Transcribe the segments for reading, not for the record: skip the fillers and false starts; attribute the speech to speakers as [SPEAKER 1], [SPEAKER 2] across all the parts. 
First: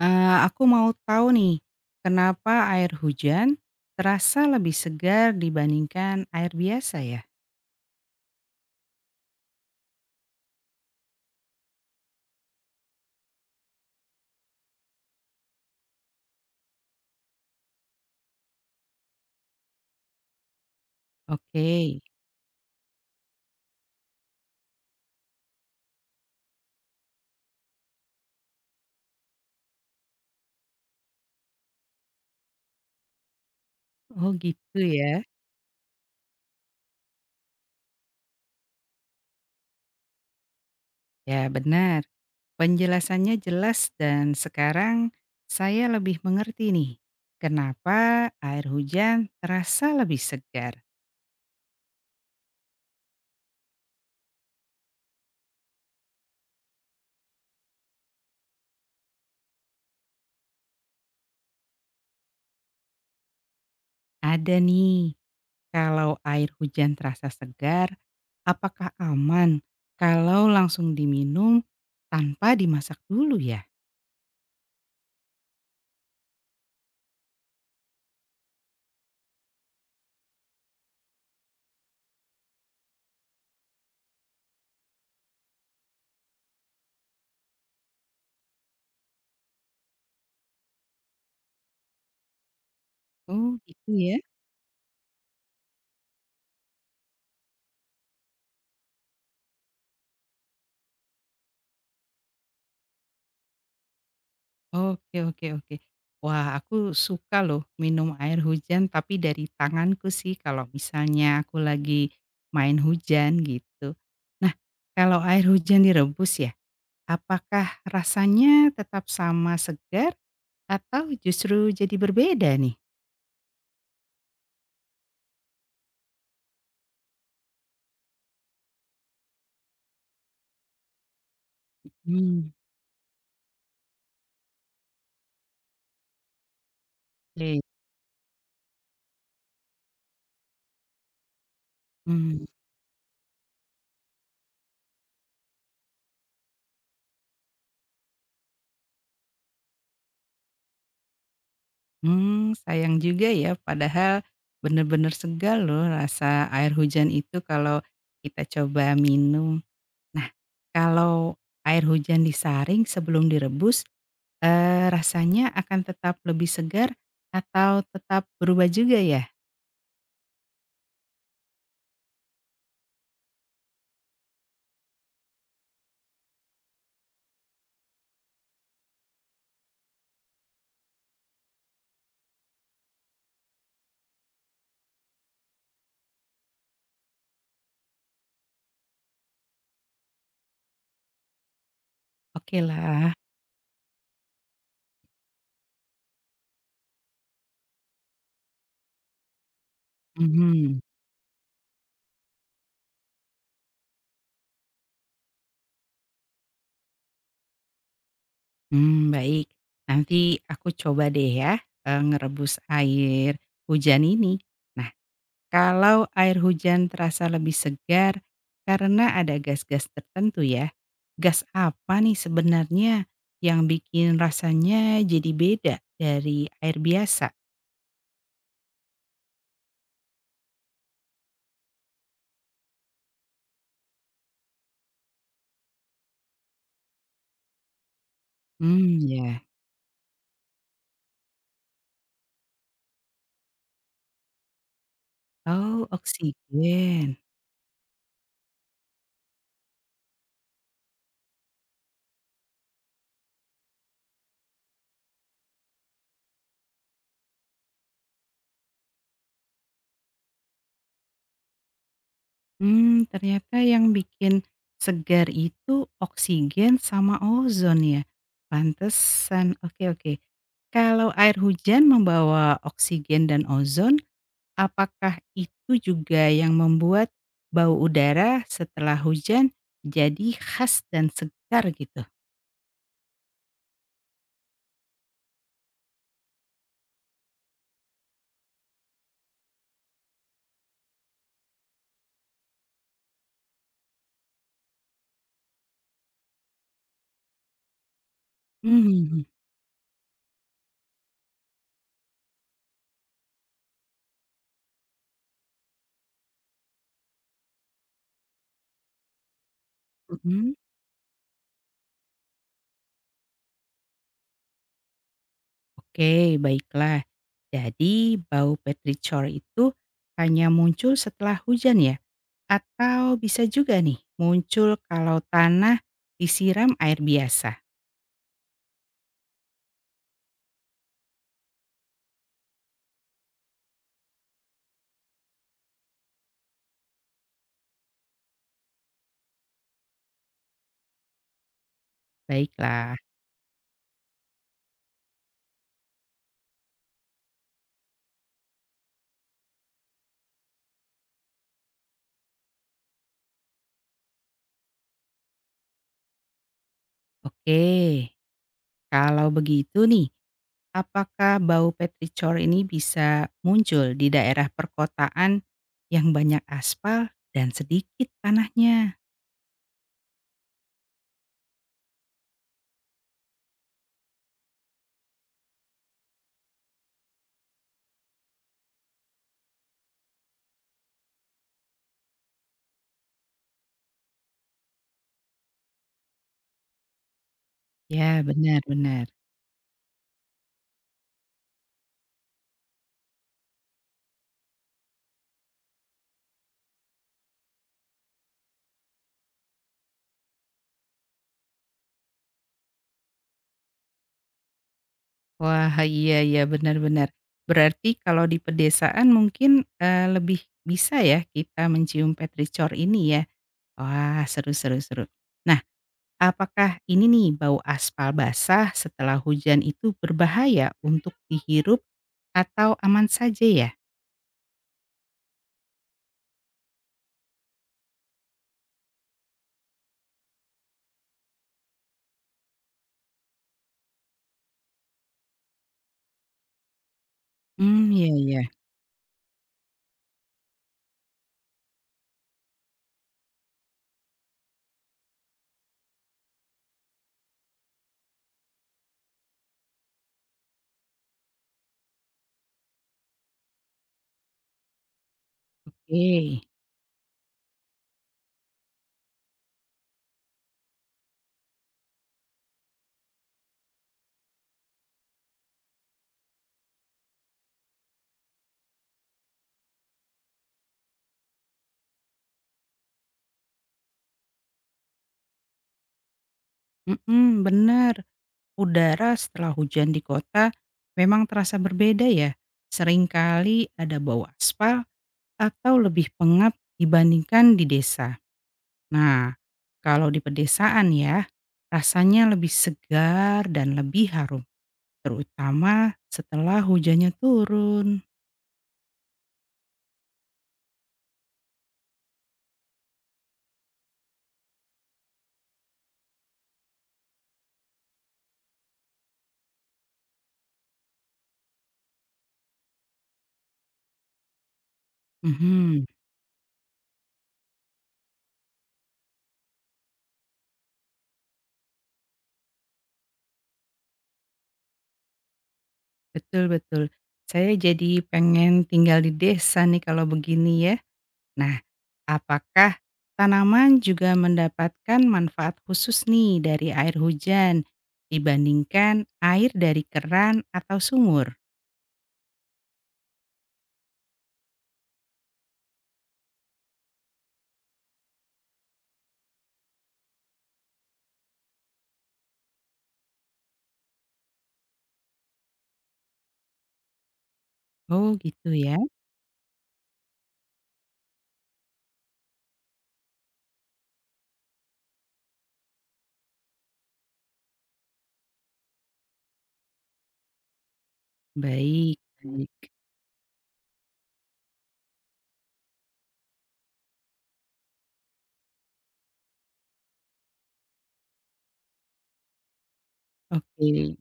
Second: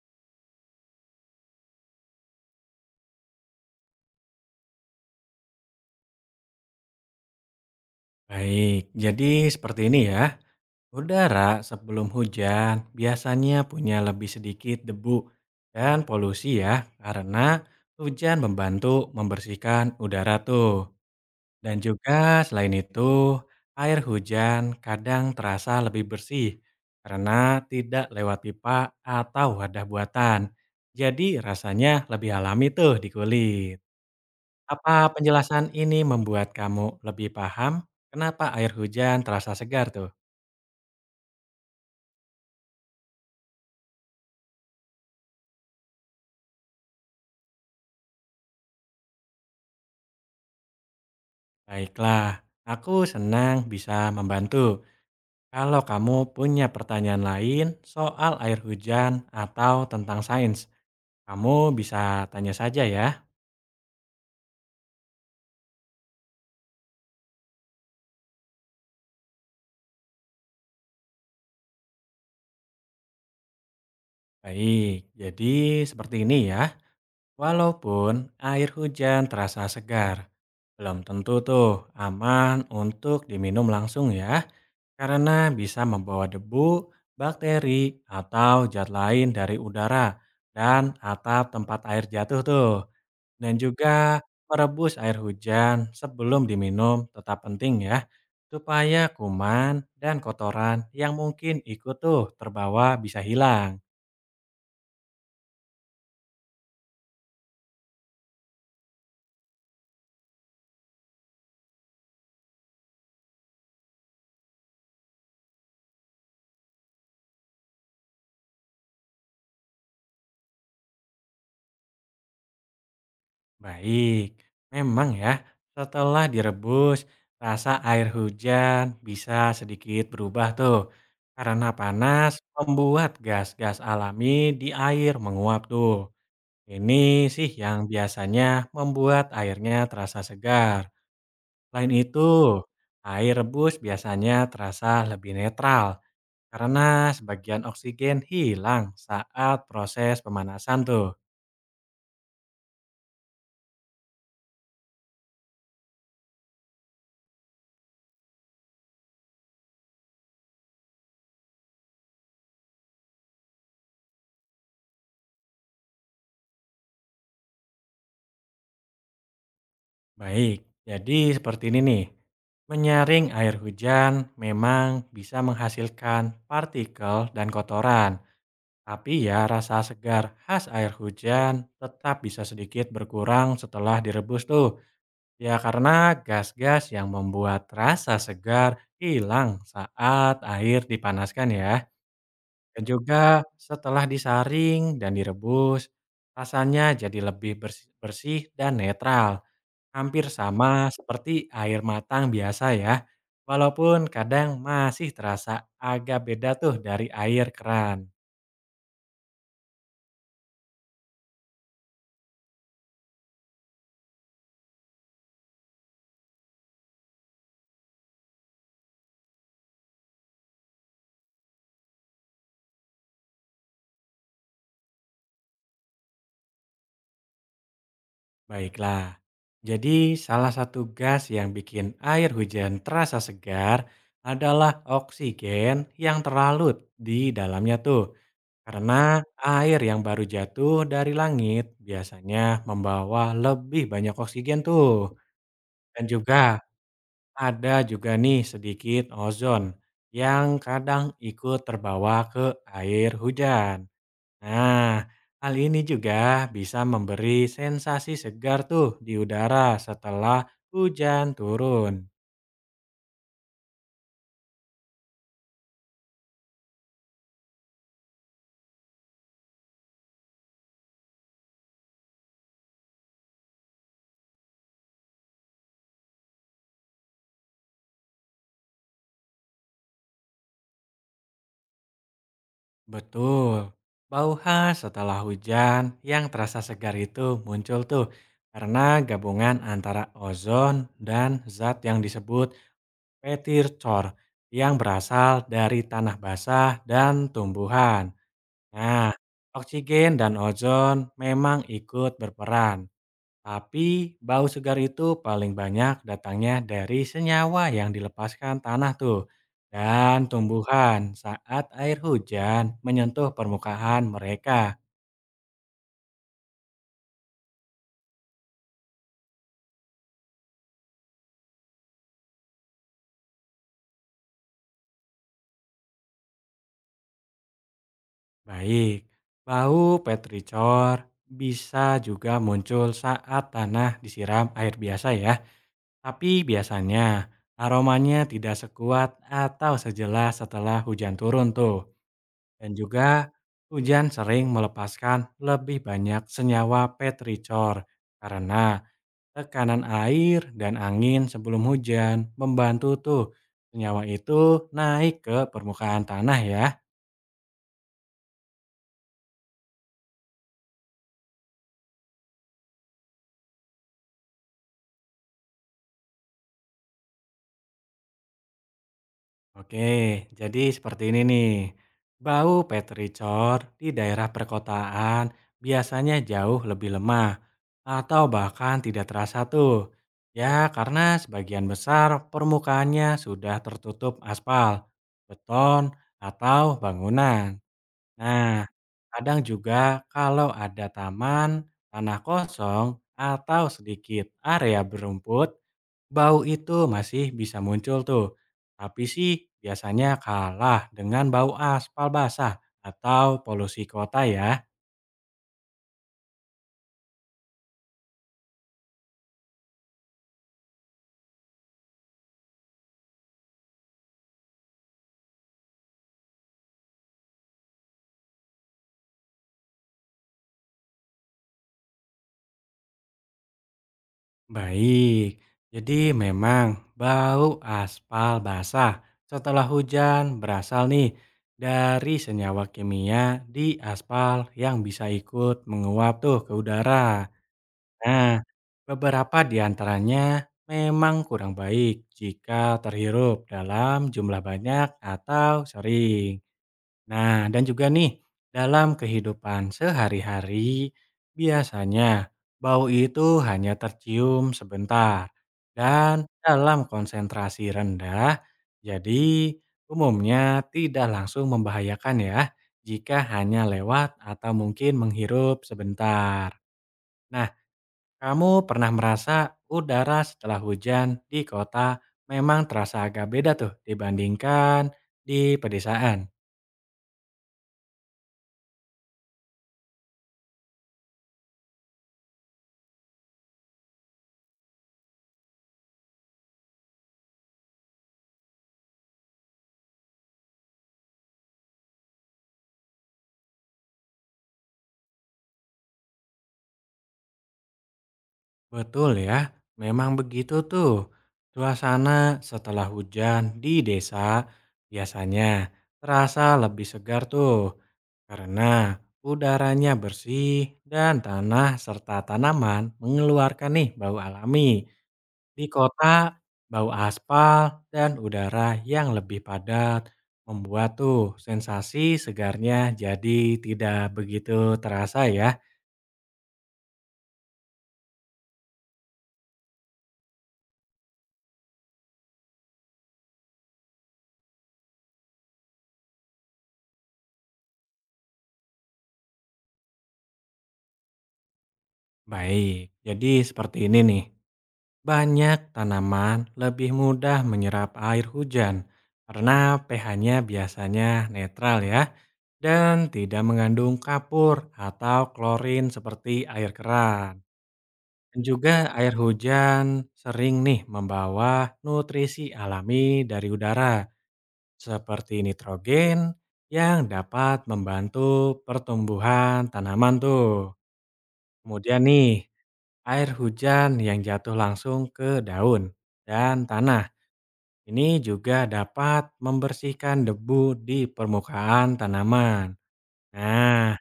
[SPEAKER 1] Aku mau tahu nih, kenapa air hujan terasa lebih segar dibandingkan air biasa ya?
[SPEAKER 2] Baik, jadi seperti ini ya. Udara sebelum hujan biasanya punya lebih sedikit debu dan polusi ya, karena hujan membantu membersihkan udara tuh.
[SPEAKER 1] Oke.
[SPEAKER 2] Dan juga selain itu, air hujan kadang terasa lebih bersih karena tidak lewat pipa atau wadah buatan. Jadi rasanya lebih alami tuh di kulit.
[SPEAKER 1] Oh gitu
[SPEAKER 2] Apa
[SPEAKER 1] ya.
[SPEAKER 2] penjelasan ini membuat kamu lebih paham kenapa air hujan terasa segar tuh?
[SPEAKER 1] Ya benar. Penjelasannya jelas dan sekarang saya lebih mengerti nih, kenapa air hujan terasa lebih segar.
[SPEAKER 2] Baiklah, aku senang bisa membantu. Kalau kamu punya pertanyaan lain soal air hujan atau tentang sains, kamu bisa tanya saja ya.
[SPEAKER 1] Ada nih, kalau air hujan terasa segar, apakah aman kalau langsung diminum tanpa dimasak dulu ya?
[SPEAKER 2] Baik, jadi seperti ini ya. Walaupun air hujan terasa segar, belum tentu tuh aman untuk diminum langsung ya, karena bisa membawa debu, bakteri, atau zat lain dari udara dan atap tempat air jatuh tuh.
[SPEAKER 1] Oh
[SPEAKER 2] Dan
[SPEAKER 1] gitu ya.
[SPEAKER 2] juga merebus air hujan sebelum diminum tetap penting ya, supaya kuman dan kotoran yang mungkin ikut tuh terbawa bisa hilang.
[SPEAKER 1] Oke oke oke. Wah, aku suka loh minum air hujan tapi dari tanganku sih kalau misalnya aku lagi main hujan gitu. Nah, kalau air hujan direbus ya, apakah rasanya tetap sama segar atau justru jadi berbeda nih?
[SPEAKER 2] Baik, memang ya, setelah direbus, rasa air hujan bisa sedikit berubah tuh. Karena panas
[SPEAKER 1] Hmm,
[SPEAKER 2] membuat gas-gas alami di air menguap tuh. Ini sih
[SPEAKER 1] oke.
[SPEAKER 2] yang biasanya membuat airnya terasa segar. Selain
[SPEAKER 1] Mmm,
[SPEAKER 2] itu, air rebus biasanya terasa lebih netral karena sebagian oksigen hilang saat proses pemanasan tuh.
[SPEAKER 1] sayang juga ya padahal bener-bener segar loh rasa air hujan itu kalau kita coba minum. Nah, kalau air hujan disaring sebelum direbus, rasanya akan tetap lebih segar atau tetap berubah juga ya?
[SPEAKER 2] Baik, jadi seperti ini nih. Menyaring air hujan memang bisa menghasilkan partikel dan kotoran, tapi ya rasa segar khas air hujan tetap bisa sedikit berkurang setelah direbus tuh. Ya karena gas-gas yang membuat rasa segar hilang saat air dipanaskan ya. Dan
[SPEAKER 1] Okelah.
[SPEAKER 2] juga setelah disaring dan direbus, rasanya jadi lebih bersih bersih dan netral. Hampir
[SPEAKER 1] Mhm.
[SPEAKER 2] sama seperti air matang biasa ya, walaupun kadang masih terasa agak beda tuh dari air keran.
[SPEAKER 1] Hmm, baik. Nanti aku coba deh ya, ngerebus air hujan ini. Nah, kalau air hujan terasa lebih segar karena ada gas-gas tertentu ya, gas apa nih sebenarnya yang bikin rasanya jadi beda dari air biasa?
[SPEAKER 2] Baiklah, jadi salah satu gas yang bikin air hujan terasa segar adalah oksigen yang terlalut di dalamnya tuh.
[SPEAKER 1] Mmm,
[SPEAKER 2] Karena
[SPEAKER 1] ya.
[SPEAKER 2] air yang baru jatuh dari langit biasanya membawa lebih banyak oksigen tuh.
[SPEAKER 1] Oh,
[SPEAKER 2] Dan juga,
[SPEAKER 1] oksigen.
[SPEAKER 2] ada juga nih sedikit ozon yang kadang ikut terbawa ke air hujan. Nah, hal ini juga bisa memberi sensasi segar tuh di udara setelah hujan turun.
[SPEAKER 1] Mmm, ternyata yang bikin segar itu oksigen sama ozon ya? Pantesan, oke oke. Kalau air hujan membawa oksigen dan ozon, apakah itu juga yang membuat bau udara setelah hujan jadi khas dan segar gitu?
[SPEAKER 2] Betul. Bau khas setelah hujan yang terasa segar itu muncul tuh karena gabungan antara ozon dan zat yang disebut petircor yang berasal dari tanah basah dan tumbuhan. Nah,
[SPEAKER 1] Mmm,
[SPEAKER 2] oksigen dan ozon memang ikut berperan, tapi bau segar itu paling banyak datangnya dari senyawa yang dilepaskan tanah tuh dan
[SPEAKER 1] mhm.
[SPEAKER 2] tumbuhan saat air hujan menyentuh permukaan mereka.
[SPEAKER 1] Oke, baiklah. Jadi bau petrichor itu hanya muncul setelah hujan ya? Atau bisa juga nih muncul kalau tanah disiram air biasa?
[SPEAKER 2] Baik, bau petrichor bisa juga muncul saat tanah disiram air biasa ya, tapi biasanya aromanya tidak sekuat atau sejelas setelah hujan turun tuh. Dan
[SPEAKER 1] Baiklah.
[SPEAKER 2] juga hujan sering melepaskan lebih banyak senyawa petrichor karena tekanan air dan angin sebelum hujan membantu tuh senyawa itu naik ke permukaan tanah ya.
[SPEAKER 1] Oke, kalau begitu nih, apakah bau petrichor ini bisa muncul di daerah perkotaan yang banyak aspal dan sedikit tanahnya?
[SPEAKER 2] Oke, jadi seperti ini nih. Bau petrichor di daerah perkotaan biasanya jauh lebih lemah atau bahkan tidak terasa tuh. Ya, karena sebagian besar permukaannya sudah tertutup aspal, beton, atau bangunan.
[SPEAKER 1] Ya,
[SPEAKER 2] Nah,
[SPEAKER 1] benar-benar.
[SPEAKER 2] kadang juga kalau ada taman, tanah kosong, atau sedikit area berumput, bau itu masih bisa muncul tuh, tapi sih biasanya kalah dengan bau aspal basah atau polusi kota ya.
[SPEAKER 1] Wah, iya iya, benar benar. Berarti kalau di pedesaan mungkin, lebih bisa ya kita mencium petrichor ini ya? Wah, seru seru seru. Nah, apakah ini nih bau aspal basah setelah hujan itu berbahaya untuk dihirup atau aman saja ya?
[SPEAKER 2] Baik, jadi memang bau aspal basah setelah hujan berasal nih dari senyawa kimia di aspal yang bisa ikut menguap tuh ke udara.
[SPEAKER 1] Hmm iya
[SPEAKER 2] Nah,
[SPEAKER 1] iya,
[SPEAKER 2] beberapa di antaranya memang kurang baik jika terhirup dalam jumlah banyak atau sering. Nah, dan juga nih, dalam kehidupan sehari-hari, biasanya bau itu hanya tercium sebentar dan
[SPEAKER 1] oke.
[SPEAKER 2] dalam konsentrasi rendah, jadi umumnya tidak langsung membahayakan ya jika hanya lewat atau mungkin menghirup sebentar. Nah, kamu pernah merasa udara setelah hujan di kota memang terasa agak beda tuh dibandingkan di pedesaan.
[SPEAKER 1] Mhm, benar. Udara setelah hujan di kota memang terasa berbeda ya. Seringkali ada bau aspal atau lebih pengap dibandingkan di desa. Nah, kalau di pedesaan ya, rasanya lebih segar dan lebih harum, terutama setelah hujannya turun.
[SPEAKER 2] Betul ya, memang begitu tuh. Suasana setelah hujan di desa biasanya terasa lebih segar tuh. Karena udaranya bersih dan tanah serta tanaman mengeluarkan nih bau alami. Di
[SPEAKER 1] Mhm,
[SPEAKER 2] kota, bau aspal dan udara yang lebih padat membuat tuh sensasi segarnya jadi tidak begitu terasa ya.
[SPEAKER 1] betul betul. Saya jadi pengen tinggal di desa nih kalau begini ya. Nah, apakah tanaman juga mendapatkan manfaat khusus nih dari air hujan dibandingkan air dari keran atau sumur?
[SPEAKER 2] Baik, jadi seperti ini nih. Banyak tanaman lebih mudah menyerap air hujan karena pH-nya biasanya netral ya dan tidak mengandung kapur atau klorin seperti air keran.
[SPEAKER 1] Oh,
[SPEAKER 2] Dan
[SPEAKER 1] gitu ya.
[SPEAKER 2] juga air hujan sering nih membawa nutrisi alami dari udara seperti nitrogen yang dapat membantu pertumbuhan tanaman tuh.
[SPEAKER 1] Baik
[SPEAKER 2] Kemudian nih,
[SPEAKER 1] baik.
[SPEAKER 2] air hujan yang jatuh langsung ke daun dan tanah ini juga dapat membersihkan debu di permukaan tanaman.
[SPEAKER 1] Oke
[SPEAKER 2] Nah,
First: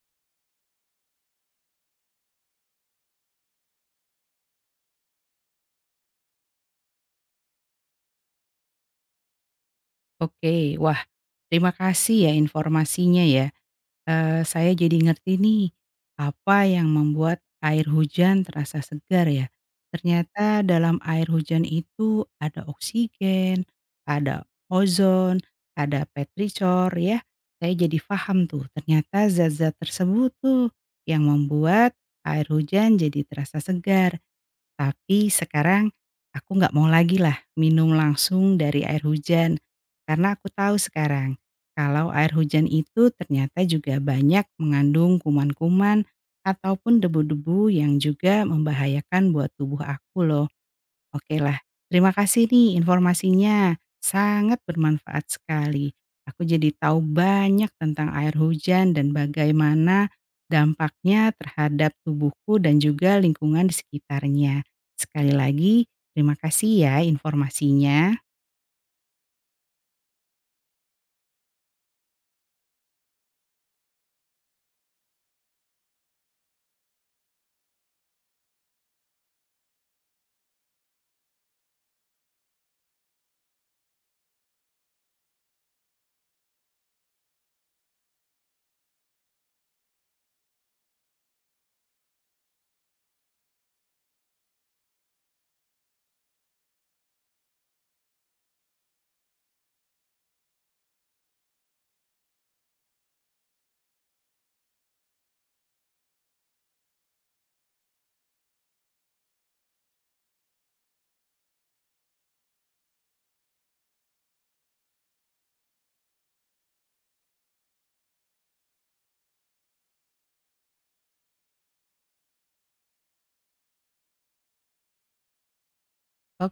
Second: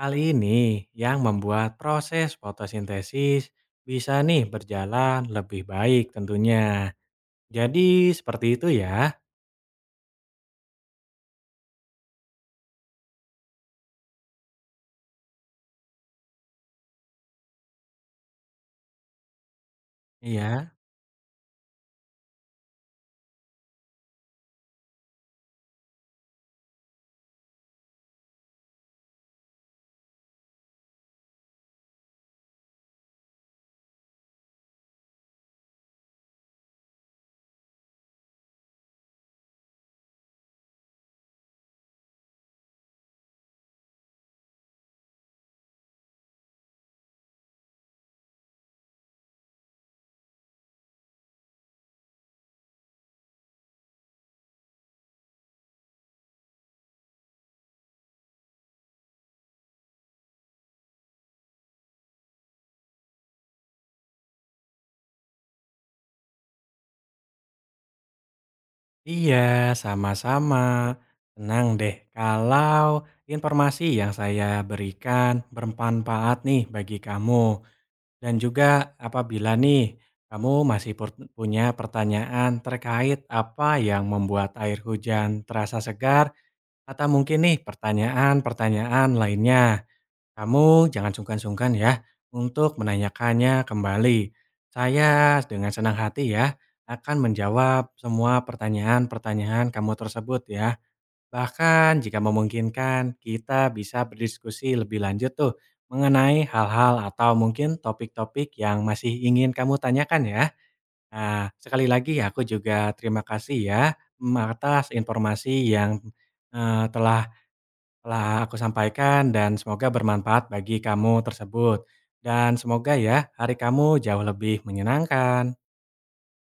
[SPEAKER 2] hal ini yang membuat proses fotosintesis bisa nih berjalan lebih baik tentunya. Jadi seperti itu ya.
[SPEAKER 1] oke. Wah, terima kasih ya informasinya ya. Saya jadi ngerti nih, apa yang membuat air hujan terasa segar ya. Ternyata
[SPEAKER 2] Iya.
[SPEAKER 1] dalam air hujan itu ada oksigen, ada ozon, ada petrichor ya. Saya jadi paham tuh, ternyata zat-zat tersebut tuh yang membuat air hujan jadi terasa segar. Tapi sekarang aku nggak mau lagi lah minum langsung dari air hujan, karena aku tahu sekarang kalau air hujan itu ternyata juga banyak mengandung kuman-kuman ataupun debu-debu yang juga membahayakan buat tubuh aku loh. Oke lah, terima kasih nih informasinya, sangat bermanfaat sekali. Aku jadi tahu banyak tentang air hujan dan bagaimana dampaknya terhadap tubuhku dan juga lingkungan di sekitarnya. Sekali lagi, terima kasih ya informasinya.
[SPEAKER 2] Iya, sama-sama. Senang deh kalau informasi yang saya berikan bermanfaat nih bagi kamu. Dan juga apabila nih kamu masih punya pertanyaan terkait apa yang membuat air hujan terasa segar atau mungkin nih pertanyaan-pertanyaan lainnya. Kamu jangan sungkan-sungkan ya untuk menanyakannya kembali. Saya dengan senang hati ya akan menjawab semua pertanyaan-pertanyaan kamu tersebut ya. Bahkan jika memungkinkan kita bisa berdiskusi lebih lanjut tuh mengenai hal-hal atau mungkin topik-topik yang masih ingin kamu tanyakan ya. Nah, sekali lagi aku juga terima kasih ya atas informasi yang telah telah aku sampaikan dan semoga bermanfaat bagi kamu tersebut. Dan semoga ya hari kamu jauh lebih menyenangkan.
[SPEAKER 1] Oke.